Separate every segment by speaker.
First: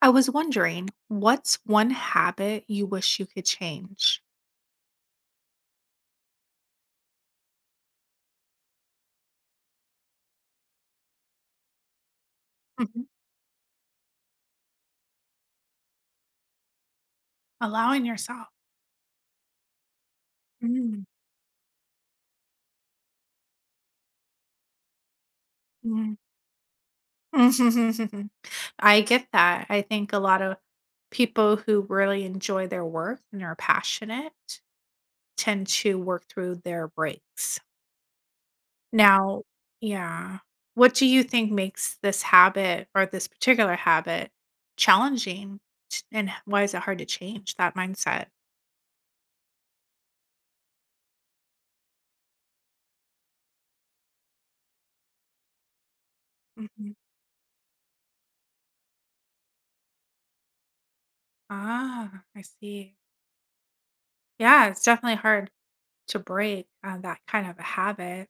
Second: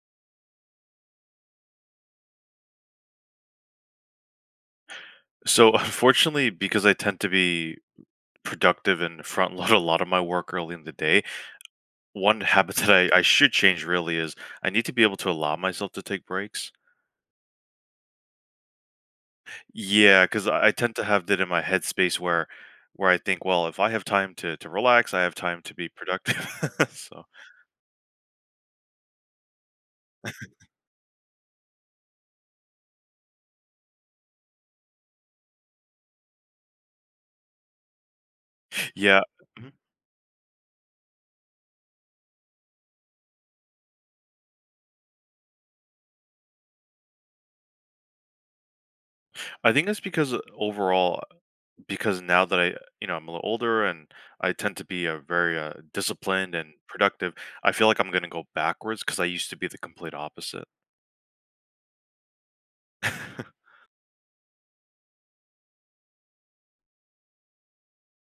Speaker 1: I was wondering, what's one habit you wish you could change?
Speaker 2: So unfortunately, because I tend to be productive and front load a lot of my work early in the day, one habit that
Speaker 1: Mhm.
Speaker 2: I should change really is I need to be able to allow myself to take breaks.
Speaker 1: Allowing yourself.
Speaker 2: Yeah, because I tend to
Speaker 1: Mm,
Speaker 2: have that in my headspace where I think, well, if I have time to relax, I have time to be
Speaker 1: mm.
Speaker 2: productive. So
Speaker 1: I get that. I think a lot of people who really enjoy their work and are passionate tend to work through their breaks.
Speaker 2: yeah.
Speaker 1: Now,
Speaker 2: Mhm.
Speaker 1: yeah, what do you think makes this habit or this particular habit challenging? And why is it hard to change that mindset?
Speaker 2: I think it's because overall, because now that I'm a little older and I tend to be a very disciplined and
Speaker 1: Mhm.
Speaker 2: productive, I feel like I'm going to go backwards because I used to be the complete opposite.
Speaker 1: Ah, I see. Yeah, it's definitely hard to break, that kind of a habit.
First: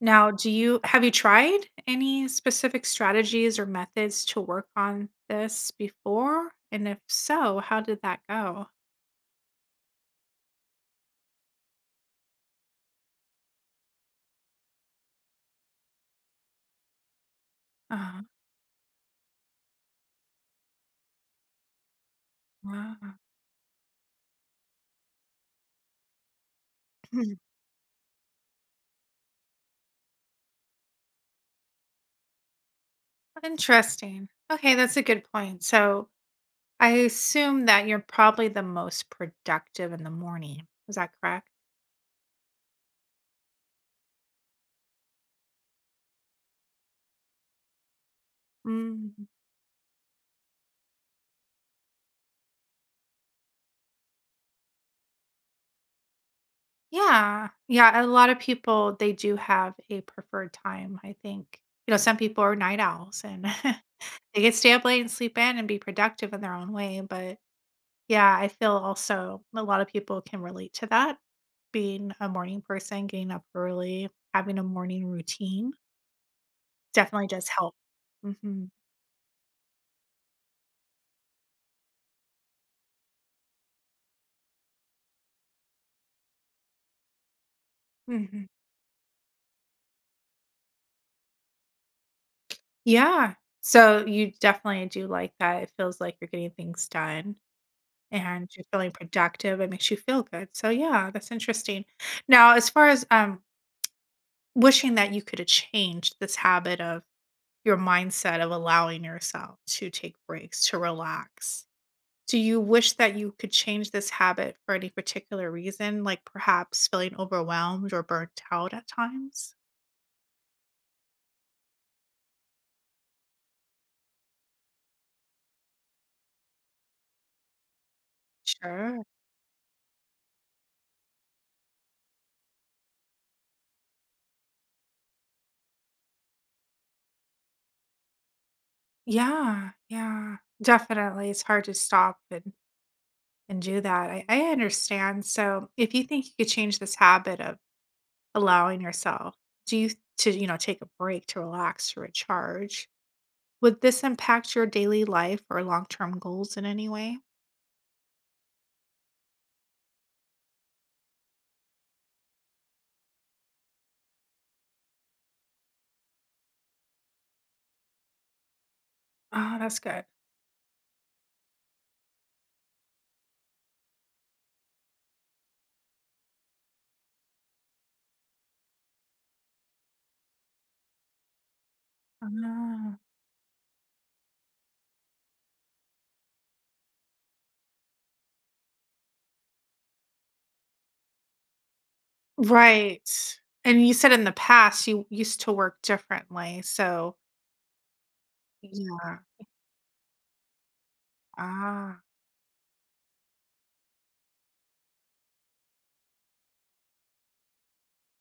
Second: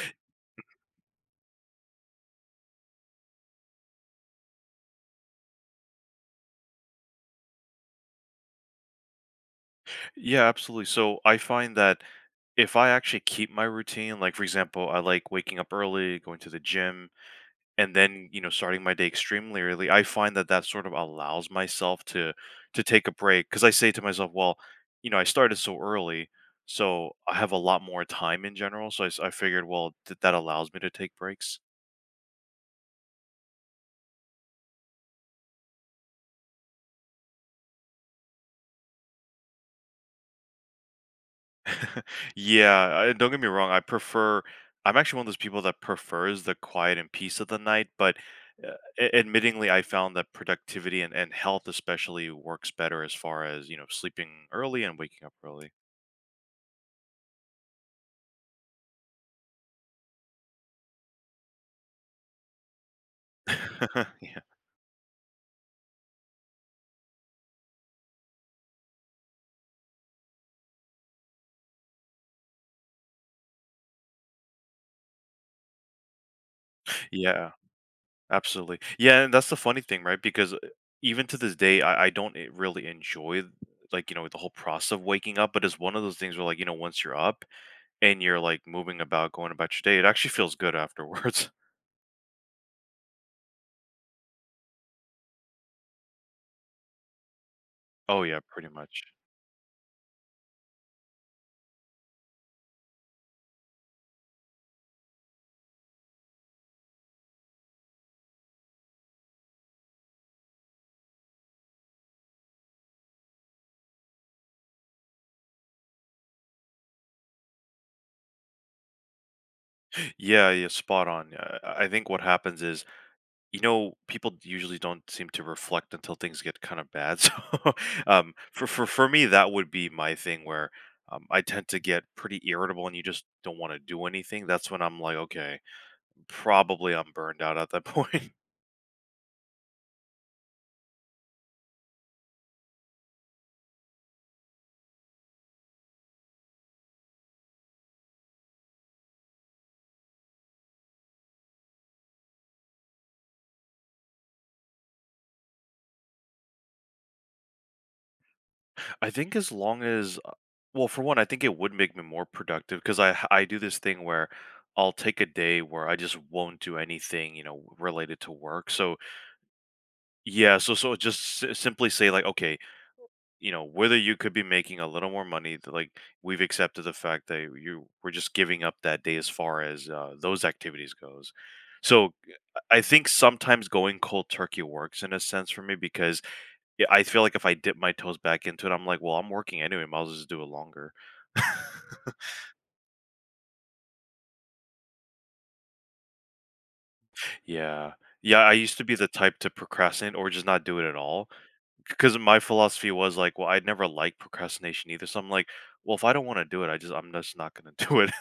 Speaker 1: Now, do you have you tried any specific strategies or methods to work on this before? And if so, how did that go?
Speaker 2: Yeah, absolutely. So I find that if I actually keep my routine, like for example, I like waking up early, going to the gym, and
Speaker 1: Uh,
Speaker 2: then starting my day extremely early. I find that that sort of allows myself to take a
Speaker 1: wow.
Speaker 2: break because I say to myself, well, I started so early, so I have a lot more time in general, so I figured, well, that allows me to take breaks.
Speaker 1: Interesting. Okay, that's a good point. So I assume that you're probably the most productive in the morning. Is that correct?
Speaker 2: Yeah. Don't get me wrong, I'm actually one of those people that prefers the quiet and peace of the night, but uh, admittingly I found that productivity and health especially works better as far as sleeping early and waking up early.
Speaker 1: Yeah. Yeah, a lot of people, they do have a preferred time, I think. You know, some people are night owls and
Speaker 2: Yeah,
Speaker 1: they could stay up late and sleep in and be productive in their own way, but yeah, I feel also a lot of people can relate to that. Being a morning person, getting up early, having a morning routine definitely does
Speaker 2: yeah,
Speaker 1: help. Mhm.
Speaker 2: absolutely. Yeah, and that's the funny thing, right? Because even to this day, I don't really enjoy, like, the whole process of waking up. But it's one of those things where, like, once you're up and you're
Speaker 1: Mhm.
Speaker 2: like moving about, going about your day, it actually feels good afterwards.
Speaker 1: Yeah. So you definitely do like that. It feels like you're getting things done.
Speaker 2: Oh yeah,
Speaker 1: And you're
Speaker 2: pretty
Speaker 1: feeling
Speaker 2: much.
Speaker 1: productive, it makes you feel good. So yeah, that's interesting. Now, as far as, wishing that you could have changed this habit of your mindset of allowing yourself to take breaks, to relax. Do you wish that you could change this habit for any particular reason, like perhaps feeling overwhelmed or burnt out at times?
Speaker 2: Yeah, yeah, spot on. I think what happens is, people usually don't seem to reflect until things get kind of bad. So, for for
Speaker 1: Sure.
Speaker 2: for me, that would be my thing where I tend to get pretty irritable, and you just don't want to do anything. That's when I'm like, okay, probably I'm burned out at that point.
Speaker 1: Yeah, yeah. Definitely. It's hard to stop and do that. I understand. So if you think you could change this habit of allowing yourself do you to, you know, take a break to relax, to recharge. Would this impact your daily life or long-term goals in any way?
Speaker 2: I think as long as, well, for one, I think it would make me more productive because I do this thing where I'll take a day where I just won't do anything, related to work. So
Speaker 1: Oh, that's good.
Speaker 2: yeah, so just simply say, like, okay. Whether you could be making a little more money, like, we've accepted the fact that you were just giving up that day as far as those activities goes. So I
Speaker 1: Ah.
Speaker 2: think sometimes going cold turkey works in a sense for me because, yeah, I feel like if I dip my toes back into it, I'm like, well, I'm working anyway, might as well just do it longer.
Speaker 1: Right. And you said in the past you used to work differently, so
Speaker 2: Yeah, yeah, I used to be the
Speaker 1: yeah.
Speaker 2: type to procrastinate or just not do it at all,
Speaker 1: Ah,
Speaker 2: because my philosophy was like, well, I'd never like procrastination either, so I'm like, well, if I don't want to do it, I'm just not going to do it.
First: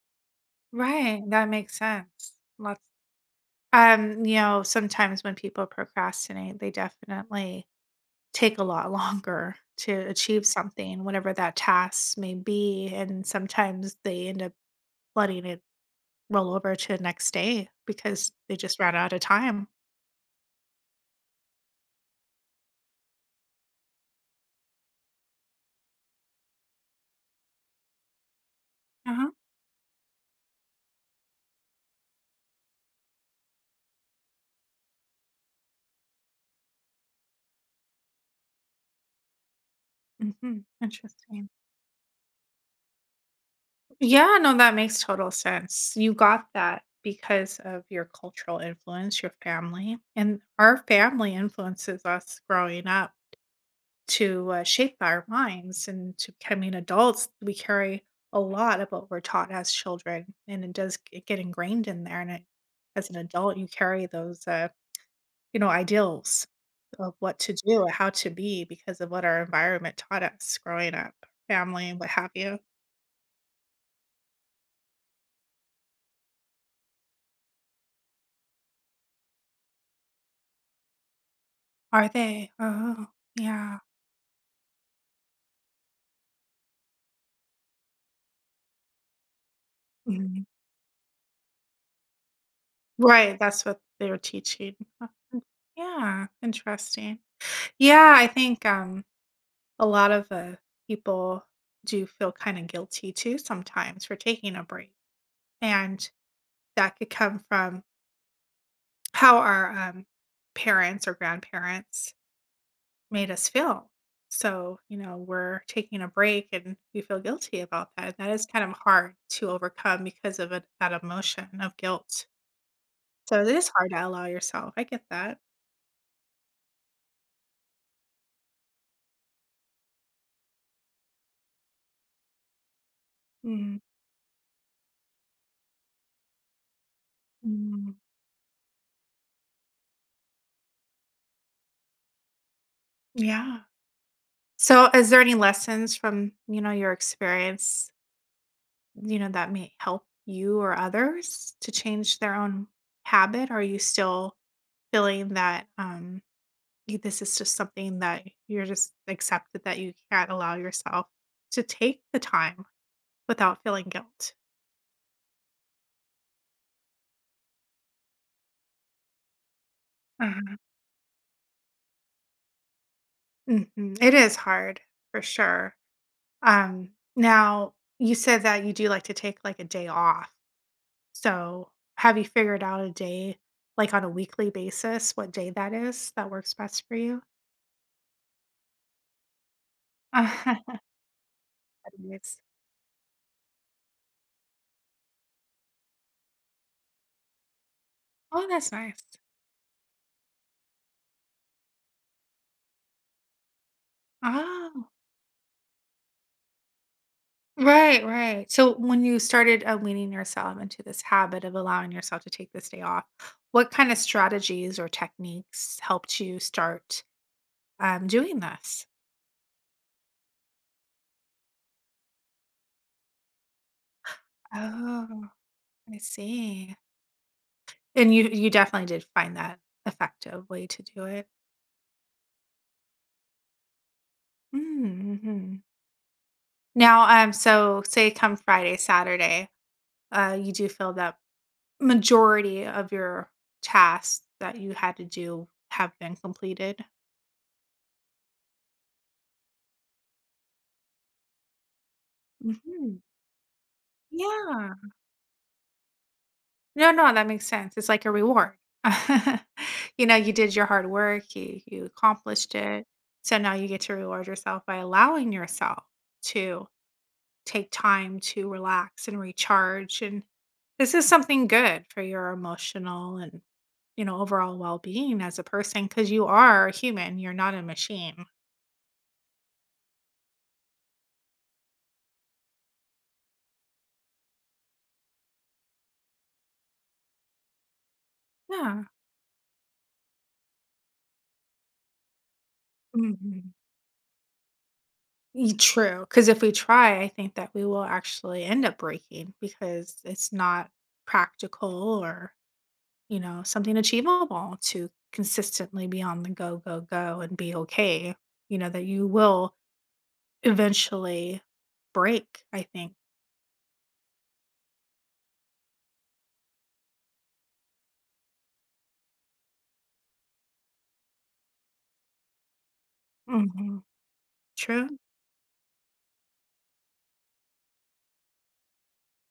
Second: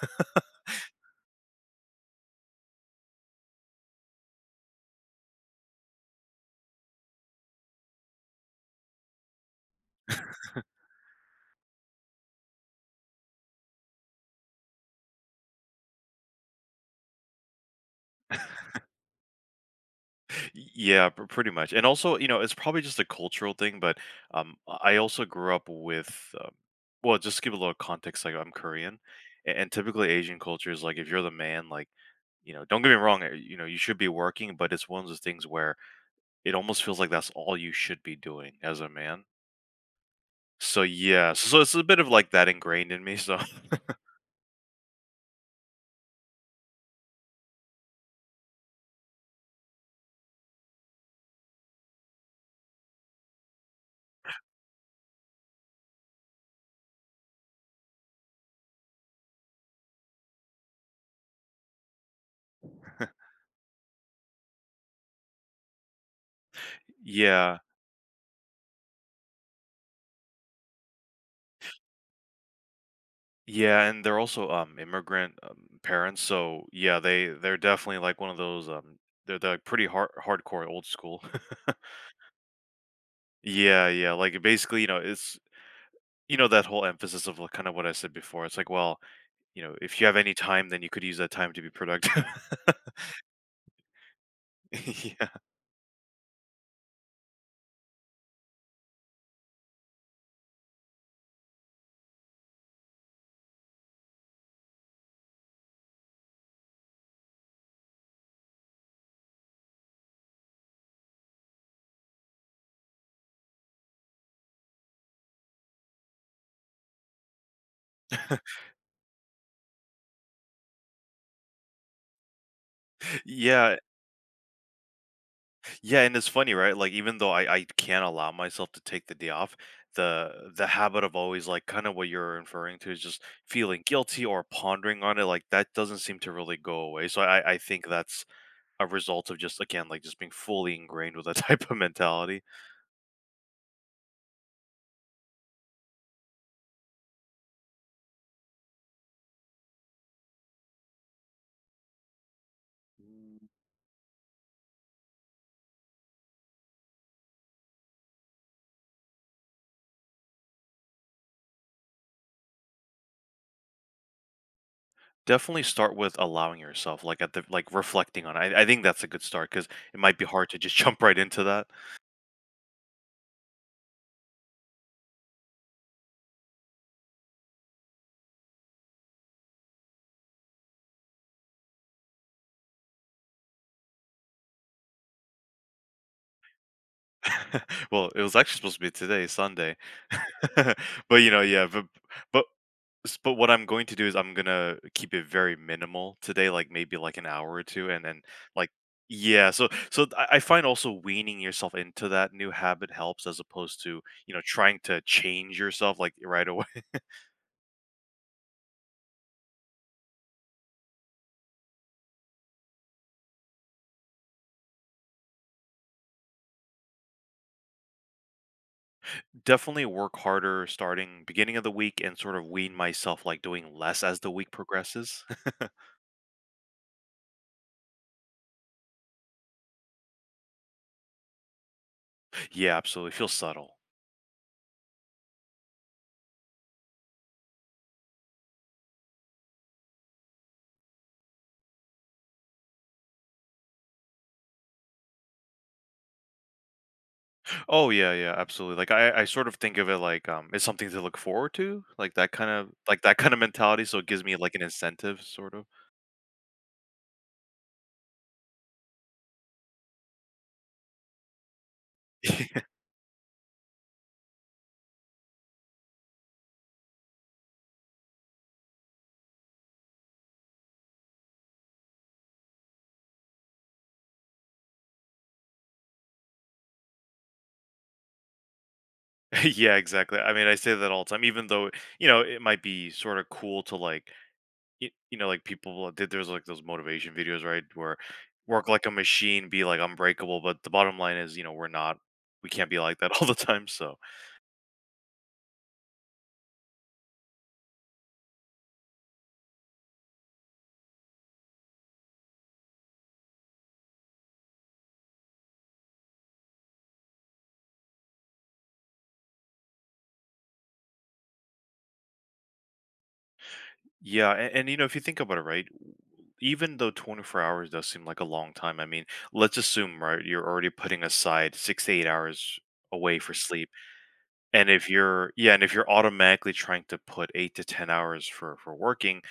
Speaker 1: right, that makes sense. Lots you know, sometimes when people procrastinate, they definitely take a lot longer to achieve something, whatever that task may be, and sometimes they end up letting it roll over to the next day because they just ran out of time.
Speaker 2: Yeah, pretty much. And also, it's probably just a cultural thing, but um, I also grew up with, well, just to give a little context, like, I'm Korean,
Speaker 1: Uh-huh.
Speaker 2: and typically Asian cultures, like, if you're the man, like, don't get me wrong, you should be working, but it's one of those things where it almost feels like that's all you should be doing as a man.
Speaker 1: Mhm,
Speaker 2: So yeah, so,
Speaker 1: interesting.
Speaker 2: so it's a bit of like that ingrained in me. So
Speaker 1: Yeah, no, that makes total sense. You got that because of your cultural influence, your family, and our family influences us growing up to, shape our minds and to becoming adults. We carry a lot of what we're taught as children, and it does g get ingrained in there, and it as an adult, you carry those, you know, ideals of what to
Speaker 2: yeah,
Speaker 1: do or how to be because of what our environment taught us growing up, family and what have you.
Speaker 2: yeah, and they're also, immigrant, parents, so, yeah, they're definitely, like, one of those, they're like pretty hardcore old school.
Speaker 1: Are they? Oh, yeah.
Speaker 2: Yeah, yeah, like, basically, it's that whole emphasis of, like, kinda what I said before, it's like, well, if you have any
Speaker 1: Mhm.
Speaker 2: time, then you could use that time to be productive.
Speaker 1: Right, that's what they were teaching. Uh,
Speaker 2: Yeah.
Speaker 1: Yeah, interesting. Yeah, I think, a lot of, people do feel kinda guilty too sometimes for taking a break, and that could come from how our, parents or grandparents made us feel. So, you know, we're taking a break and we feel guilty about that. And that is kind of hard to overcome because of it that emotion of guilt. So it is
Speaker 2: Yeah,
Speaker 1: hard to allow yourself, I get that.
Speaker 2: yeah, and it's funny, right? Like, even though I can't allow myself to take the day off, the habit of always, like, kind of what you're referring to is just
Speaker 1: Mhm,
Speaker 2: feeling guilty or pondering on it, like that doesn't seem to really go away. So I think
Speaker 1: mm,
Speaker 2: that's a result of just, again, like just being fully ingrained with that type of mentality.
Speaker 1: yeah. So, is there any lessons from, you know, your experience you know, that may help you or others to change their own habit? Are you still feeling that this is just something that you're just accepted that you can't allow yourself to take the time without feeling guilt?
Speaker 2: Definitely start with allowing yourself, like at the like reflecting on it. I think that's a good start because it might be hard to
Speaker 1: Mhm.
Speaker 2: just jump right into that.
Speaker 1: Mhm. It is hard for sure. Now you said that you do like to take like a day off. So have you figured out a day like on a weekly basis what day that is that works best for you?
Speaker 2: Well, it was actually supposed to be today, Sunday. But yeah,
Speaker 1: Anyways.
Speaker 2: but but what I'm going to do is I'm gonna keep it very minimal today, like, maybe, like, an hour or 2, and then,
Speaker 1: Oh,
Speaker 2: like.
Speaker 1: that's nice.
Speaker 2: Yeah, so I find also weaning yourself into that new habit helps as opposed to, trying
Speaker 1: Oh,
Speaker 2: to change yourself, like, right away.
Speaker 1: right, right. So when you started, weaning yourself into this habit of allowing yourself to take this day off, what kind of strategies or techniques helped you start, doing this?
Speaker 2: Definitely work harder starting beginning of the week and sort of wean myself, like, doing less as the week progresses.
Speaker 1: Oh, I see. And you definitely did find that effective way to do it.
Speaker 2: Yeah, absolutely. Feel subtle.
Speaker 1: Mm, mhm. Now, so say come Friday, Saturday, you do feel that majority of your tasks that you had to do have been completed?
Speaker 2: Oh yeah, yeah, absolutely. Like, I sort of think of it like, it's something to look forward to, like that kind of,
Speaker 1: Mhm.
Speaker 2: like that kind of mentality. So it gives me like an
Speaker 1: Yeah.
Speaker 2: incentive, sort of.
Speaker 1: No, no, that makes sense. It's like a reward. You know, you did your hard work, you accomplished it. So now you get to reward yourself by allowing yourself to take time to relax and recharge. And this is something good for your emotional and, you know, overall well being as a person because you are a human, you're not a machine.
Speaker 2: Yeah, exactly. I mean, I say that all the time, even though it might be sort of cool to, like, like people did. There's like those motivation videos, right, where work
Speaker 1: Yeah.
Speaker 2: like a machine, be like unbreakable. But the bottom line is, we're not. We can't be like that all the time. So.
Speaker 1: Y True. Because if we try, I think that we will actually end up breaking because it's not practical or, you know, something achievable to consistently be on the go, go, go and be okay, you know, that you will eventually break, I think.
Speaker 2: Yeah, and if you think about it, right, even though 24 hours does seem like a long time, I mean, let's assume, right, you're already putting aside 6 to 8 hours away for sleep.
Speaker 1: Mhm.
Speaker 2: And if
Speaker 1: True.
Speaker 2: you're, yeah, and if you're automatically trying to put eight to 10 hours for working,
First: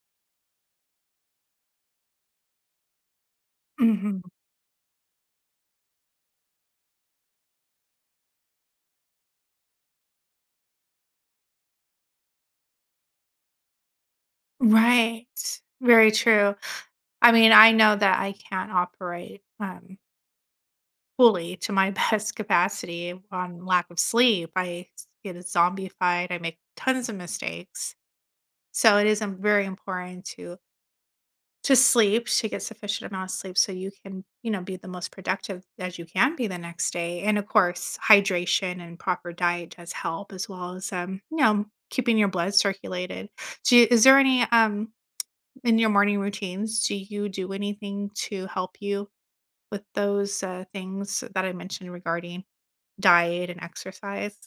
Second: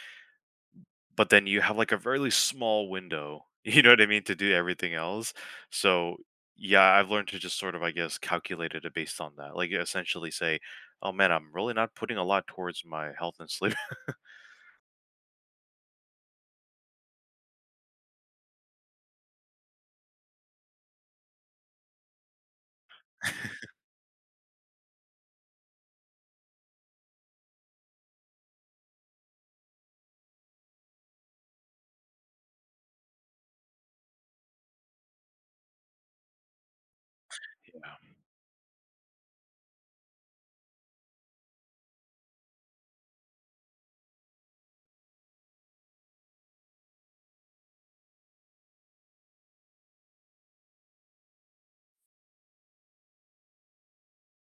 Speaker 2: but then you have like a very small window, you know what I
Speaker 1: Mhm.
Speaker 2: mean, to do everything else. So, yeah, I've learned to just sort of, I guess, calculate it based on that. Like essentially say, oh man, I'm really not putting a lot towards my health and sleep.
Speaker 1: Right. Very true. I mean, I know that I can't operate, fully to my best capacity on lack of sleep. I get zombified. I make tons of mistakes. So it is very important to sleep to get sufficient amount of sleep so you can you know be the most productive as you can be the next day, and of course hydration and proper diet does help, as well as you know keeping your blood circulated. Is there any in your morning routines do you do anything to help you with those things that I mentioned regarding diet and exercise.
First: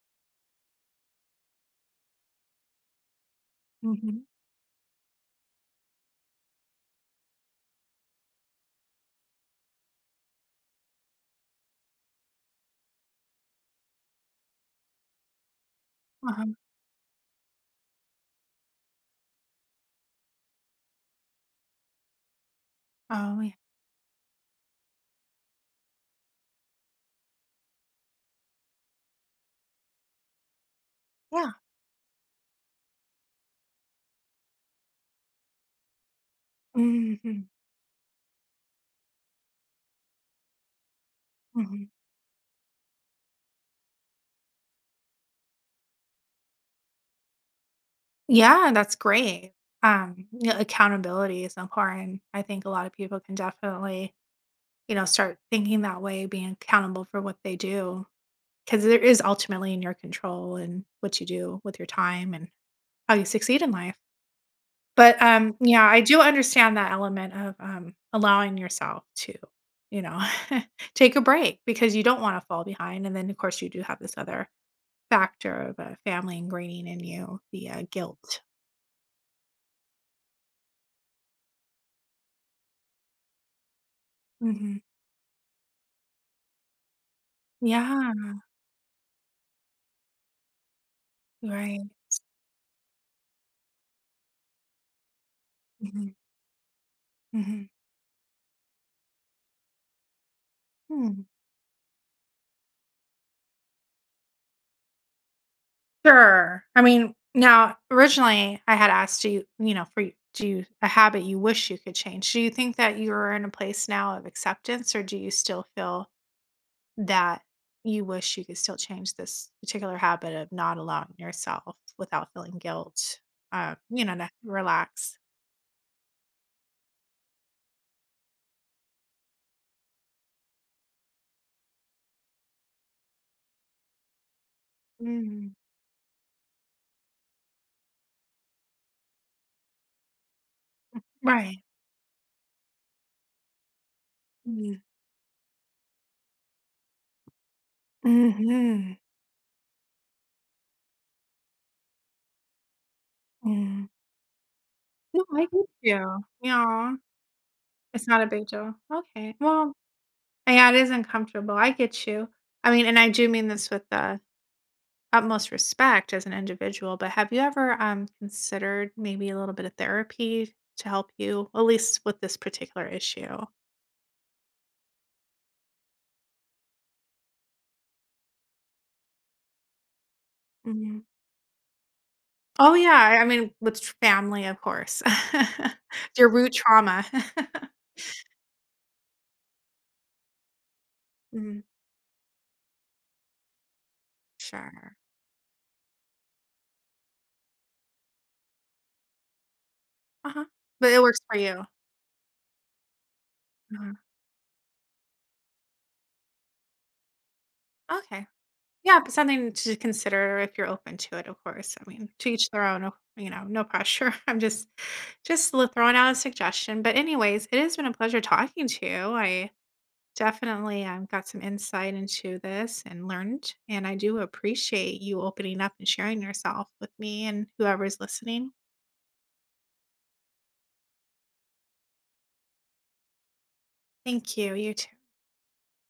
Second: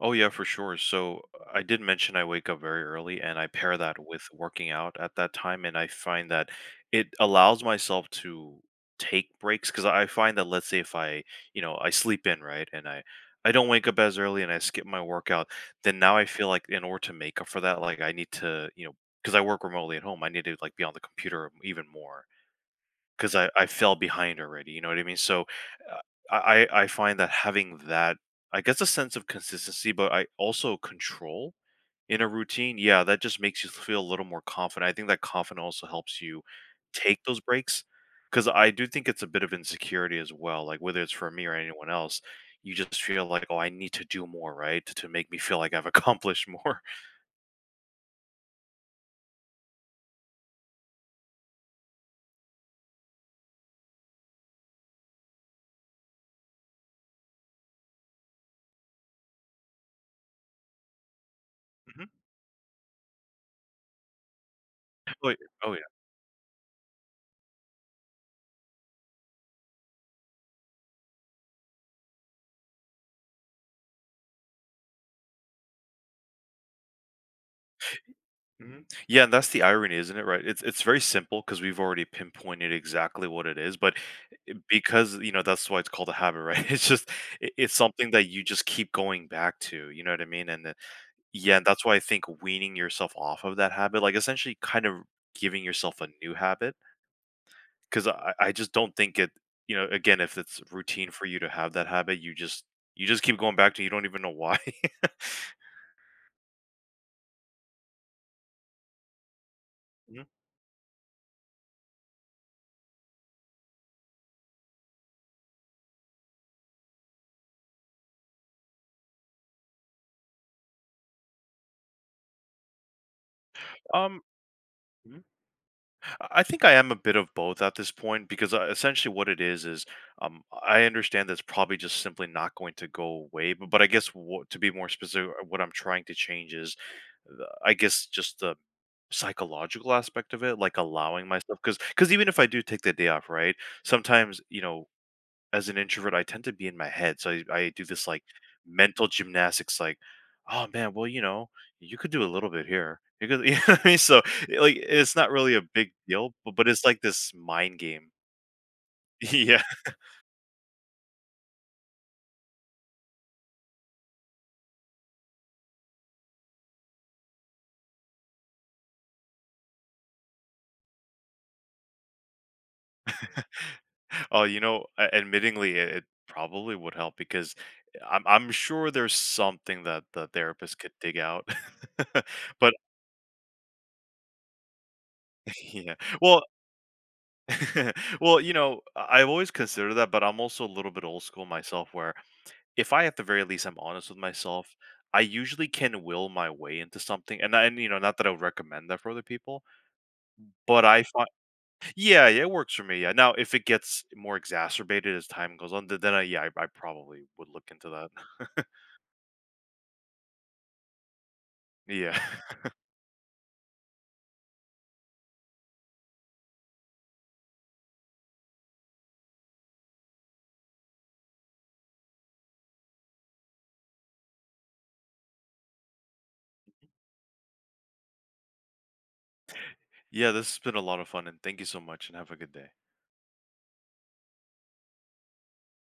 Speaker 2: Oh yeah, for sure. So I did mention I wake up very early and I pair that
Speaker 1: Mhm.
Speaker 2: with working out at that time, and I find that it allows myself to take breaks, cuz I find that, let's say if I sleep in, right? And I don't wake up as early and I skip my workout, then now I feel
Speaker 1: Uh-huh.
Speaker 2: like in order to make up for that, like I need to, you know, cuz I work remotely at home, I need to like be on the computer even more. 'Cause
Speaker 1: Oh,
Speaker 2: I
Speaker 1: yeah.
Speaker 2: I fell behind already, you know what I mean? So, uh, I find that having that, I guess, a sense of consistency, but I also
Speaker 1: Yeah.
Speaker 2: control in a routine, yeah, that just makes you feel a little more confident. I think that confidence also helps you take those
Speaker 1: Mhm,
Speaker 2: breaks. Because I do think it's a bit of insecurity as well, like, whether it's for me or
Speaker 1: mhm.
Speaker 2: anyone else, you just feel like, "Oh, I need to do more, right? To make me feel like I've accomplished more."
Speaker 1: Yeah, that's great. Yeah, accountability is important. I think a lot of people can definitely, you know, start thinking that way, being accountable for what they do, because there is ultimately in your control and what you do with your
Speaker 2: Mhm.
Speaker 1: time and how you succeed in life. But,
Speaker 2: Oh, yeah. Oh,
Speaker 1: yeah,
Speaker 2: yeah.
Speaker 1: I do understand that element of, allowing yourself to, you know, take a break because you don't wanna fall behind, and then, of course, you do have this other factor of, family ingraining in you the, guilt.
Speaker 2: Mhm. Yeah, and that's the irony, isn't it, right? It's very simple because we've already pinpointed exactly what it is, but
Speaker 1: Mhm.
Speaker 2: because that's why it's called a habit, right? It's just it's something that
Speaker 1: Yeah.
Speaker 2: you just keep going back to, you know what I mean? And then, yeah, and
Speaker 1: Right.
Speaker 2: that's why I think weaning yourself off of that habit, like, essentially kind of giving yourself a
Speaker 1: Mhm.
Speaker 2: new habit,
Speaker 1: Mhm.
Speaker 2: because I just don't think it, again, if it's routine
Speaker 1: Hmm.
Speaker 2: for you to have that habit, you just keep going back to it, you don't even know why.
Speaker 1: Sure. I mean, now, originally, I had asked you, you know, for you-
Speaker 2: Mhm.
Speaker 1: do you a habit you wish you could change. Do you think that you're in a place now of acceptance, or do you still feel that you wish you could still change this particular habit of not allowing yourself without feeling guilt, you know,
Speaker 2: Um.
Speaker 1: to relax.
Speaker 2: I think I am a bit of both at this point because essentially what it is I understand that's probably just simply not going to go away. But, I guess, what, to be more specific,
Speaker 1: Mm,
Speaker 2: what I'm trying to change is the, I guess just the psychological aspect of it, like allowing myself,
Speaker 1: right.
Speaker 2: because even if I do take the day off, right? Sometimes
Speaker 1: Mm,
Speaker 2: as an introvert, I tend to be in my head. So I do this like
Speaker 1: mhm,
Speaker 2: mental gymnastics, like, oh man, well, you could do a little bit here. You could, you know what I
Speaker 1: mm.
Speaker 2: mean? So, like, it's
Speaker 1: No,
Speaker 2: not
Speaker 1: I
Speaker 2: really a
Speaker 1: get
Speaker 2: big
Speaker 1: you.
Speaker 2: deal, but, it's
Speaker 1: Yeah,
Speaker 2: like this mind
Speaker 1: it's
Speaker 2: game.
Speaker 1: not a big deal. Okay.
Speaker 2: Yeah.
Speaker 1: Well, yeah, it is uncomfortable. I get you. I mean, and I do mean this with the utmost respect as an individual, but have you ever considered maybe a little bit of therapy to help you, at least with this particular issue?
Speaker 2: Oh, admittingly, it probably would help because I'm sure there's something that the therapist could dig out. But
Speaker 1: Oh, yeah, I mean, with tr family, of course.
Speaker 2: yeah,
Speaker 1: Your
Speaker 2: well,
Speaker 1: root trauma.
Speaker 2: well, I've always considered that, but I'm also a little bit old school
Speaker 1: Mhm,
Speaker 2: myself where, if I at the very least I am honest with myself,
Speaker 1: sure.
Speaker 2: I usually can will my way into something, and not that I would recommend that for other people,
Speaker 1: Uh-huh.
Speaker 2: but
Speaker 1: But
Speaker 2: I
Speaker 1: it works
Speaker 2: find,
Speaker 1: for you.
Speaker 2: yeah, yeah, it works for me, yeah. Now if it
Speaker 1: Mhm,
Speaker 2: gets more exacerbated as time goes on, th then I yeah, I probably would look into
Speaker 1: okay.
Speaker 2: that.
Speaker 1: Yeah, but something to consider if you're open to it, of course. I mean,
Speaker 2: Yeah.
Speaker 1: to each their own, you know, no pressure. I'm just li throwing out a suggestion, but anyways, it has been a pleasure talking to you. I definitely, got some insight into this and learned, and I do appreciate you opening up and sharing yourself with me and whoever's listening.
Speaker 2: Yeah, this has been a lot of fun, and thank you so much, and have a good day.
Speaker 1: Thank you, you too.